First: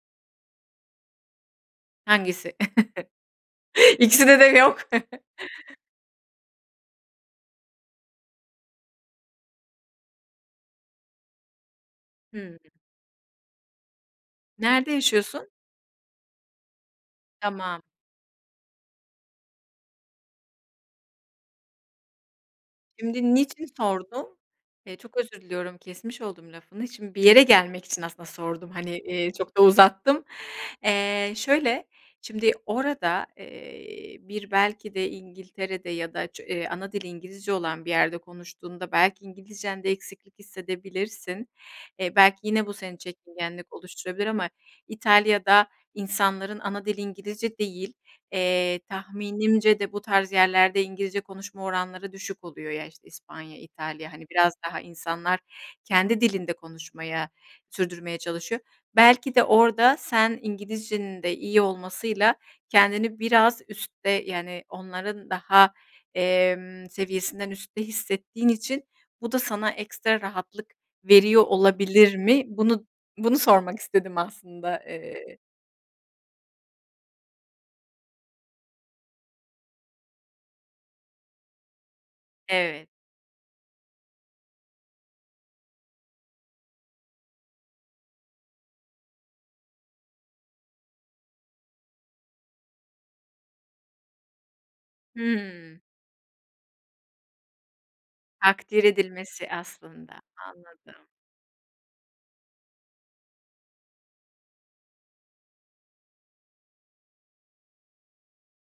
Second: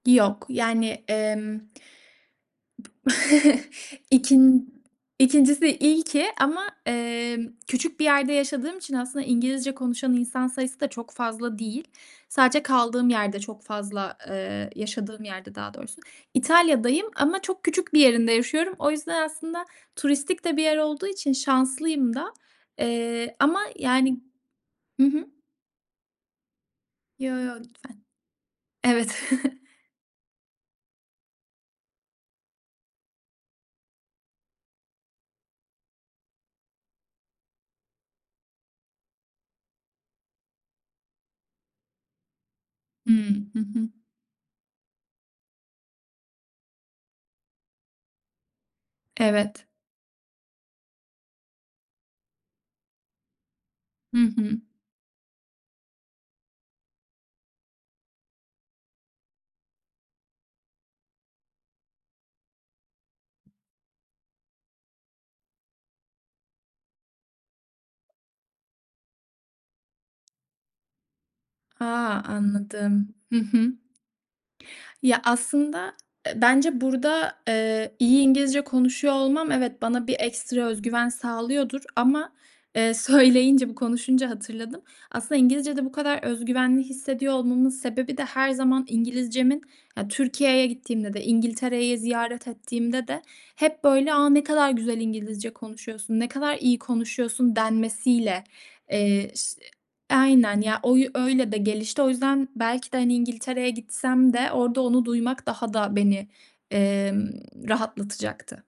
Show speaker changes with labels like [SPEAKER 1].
[SPEAKER 1] Yok, yani, emm,
[SPEAKER 2] Hangisi?
[SPEAKER 1] b
[SPEAKER 2] İkisinde de mi
[SPEAKER 1] ikin
[SPEAKER 2] yok?
[SPEAKER 1] ikincisi ilki, ki ama, emm, küçük bir yerde yaşadığım için, aslında İngilizce konuşan insan sayısı da çok fazla değil.
[SPEAKER 2] Hımm.
[SPEAKER 1] Sadece kaldığım yerde çok fazla, eee,
[SPEAKER 2] Nerede
[SPEAKER 1] yaşadığım
[SPEAKER 2] yaşıyorsun?
[SPEAKER 1] yerde daha doğrusu. İtalya'dayım ama çok
[SPEAKER 2] Tamam.
[SPEAKER 1] küçük bir yerinde yaşıyorum. O yüzden, aslında turistik de bir yer olduğu için şanslıyım da,
[SPEAKER 2] Şimdi,
[SPEAKER 1] eee, ama
[SPEAKER 2] niçin
[SPEAKER 1] yani
[SPEAKER 2] sordum? Eee,
[SPEAKER 1] Hı
[SPEAKER 2] çok
[SPEAKER 1] hı.
[SPEAKER 2] özür diliyorum, kesmiş oldum lafını. Şimdi, bir
[SPEAKER 1] Yo,
[SPEAKER 2] yere
[SPEAKER 1] yo,
[SPEAKER 2] gelmek için
[SPEAKER 1] lütfen,
[SPEAKER 2] aslında sordum, hani, eee, çok da
[SPEAKER 1] evet.
[SPEAKER 2] uzattım. Eee, şöyle, şimdi orada, eee, bir belki de İngiltere'de, ya da ç ana dili İngilizce olan bir yerde konuştuğunda, belki İngilizcende eksiklik hissedebilirsin. E, belki yine bu seni
[SPEAKER 1] Hımm. Hı
[SPEAKER 2] çekingenlik
[SPEAKER 1] hı.
[SPEAKER 2] oluşturabilir, ama İtalya'da, insanların ana dili İngilizce değil. Eee,
[SPEAKER 1] Evet.
[SPEAKER 2] tahminimce de bu tarz yerlerde, İngilizce konuşma oranları düşük oluyor ya, işte, İspanya, İtalya,
[SPEAKER 1] Hı
[SPEAKER 2] hani biraz
[SPEAKER 1] hı.
[SPEAKER 2] daha insanlar kendi dilinde konuşmaya, sürdürmeye çalışıyor. Belki de, orada sen İngilizcenin de iyi olmasıyla, kendini biraz üstte, yani onların daha, emm, seviyesinden üstte hissettiğin için, bu da sana ekstra rahatlık veriyor
[SPEAKER 1] A,
[SPEAKER 2] olabilir mi? Bunu
[SPEAKER 1] anladım.
[SPEAKER 2] bunu
[SPEAKER 1] Hı hı.
[SPEAKER 2] sormak istedim aslında,
[SPEAKER 1] Ya
[SPEAKER 2] eee
[SPEAKER 1] aslında, e, bence burada, eee, iyi İngilizce konuşuyor olmam evet bana bir ekstra özgüven sağlıyordur ama,
[SPEAKER 2] Evet.
[SPEAKER 1] eee, söyleyince, bu konuşunca hatırladım. Aslında İngilizcede bu kadar özgüvenli hissediyor olmamın sebebi de, her zaman İngilizcemin ya, Türkiye'ye gittiğimde de İngiltere'yi ziyaret ettiğimde de, hep böyle "A, ne kadar güzel İngilizce
[SPEAKER 2] Hımm.
[SPEAKER 1] konuşuyorsun, ne kadar iyi konuşuyorsun." denmesiyle,
[SPEAKER 2] Takdir
[SPEAKER 1] eee,
[SPEAKER 2] edilmesi
[SPEAKER 1] ş
[SPEAKER 2] aslında,
[SPEAKER 1] Aynen ya, o
[SPEAKER 2] anladım.
[SPEAKER 1] yü öyle de, gelişti o yüzden, belki de İngiltere'ye gitsem de, orada onu duymak daha da beni, emm, rahatlatacaktı.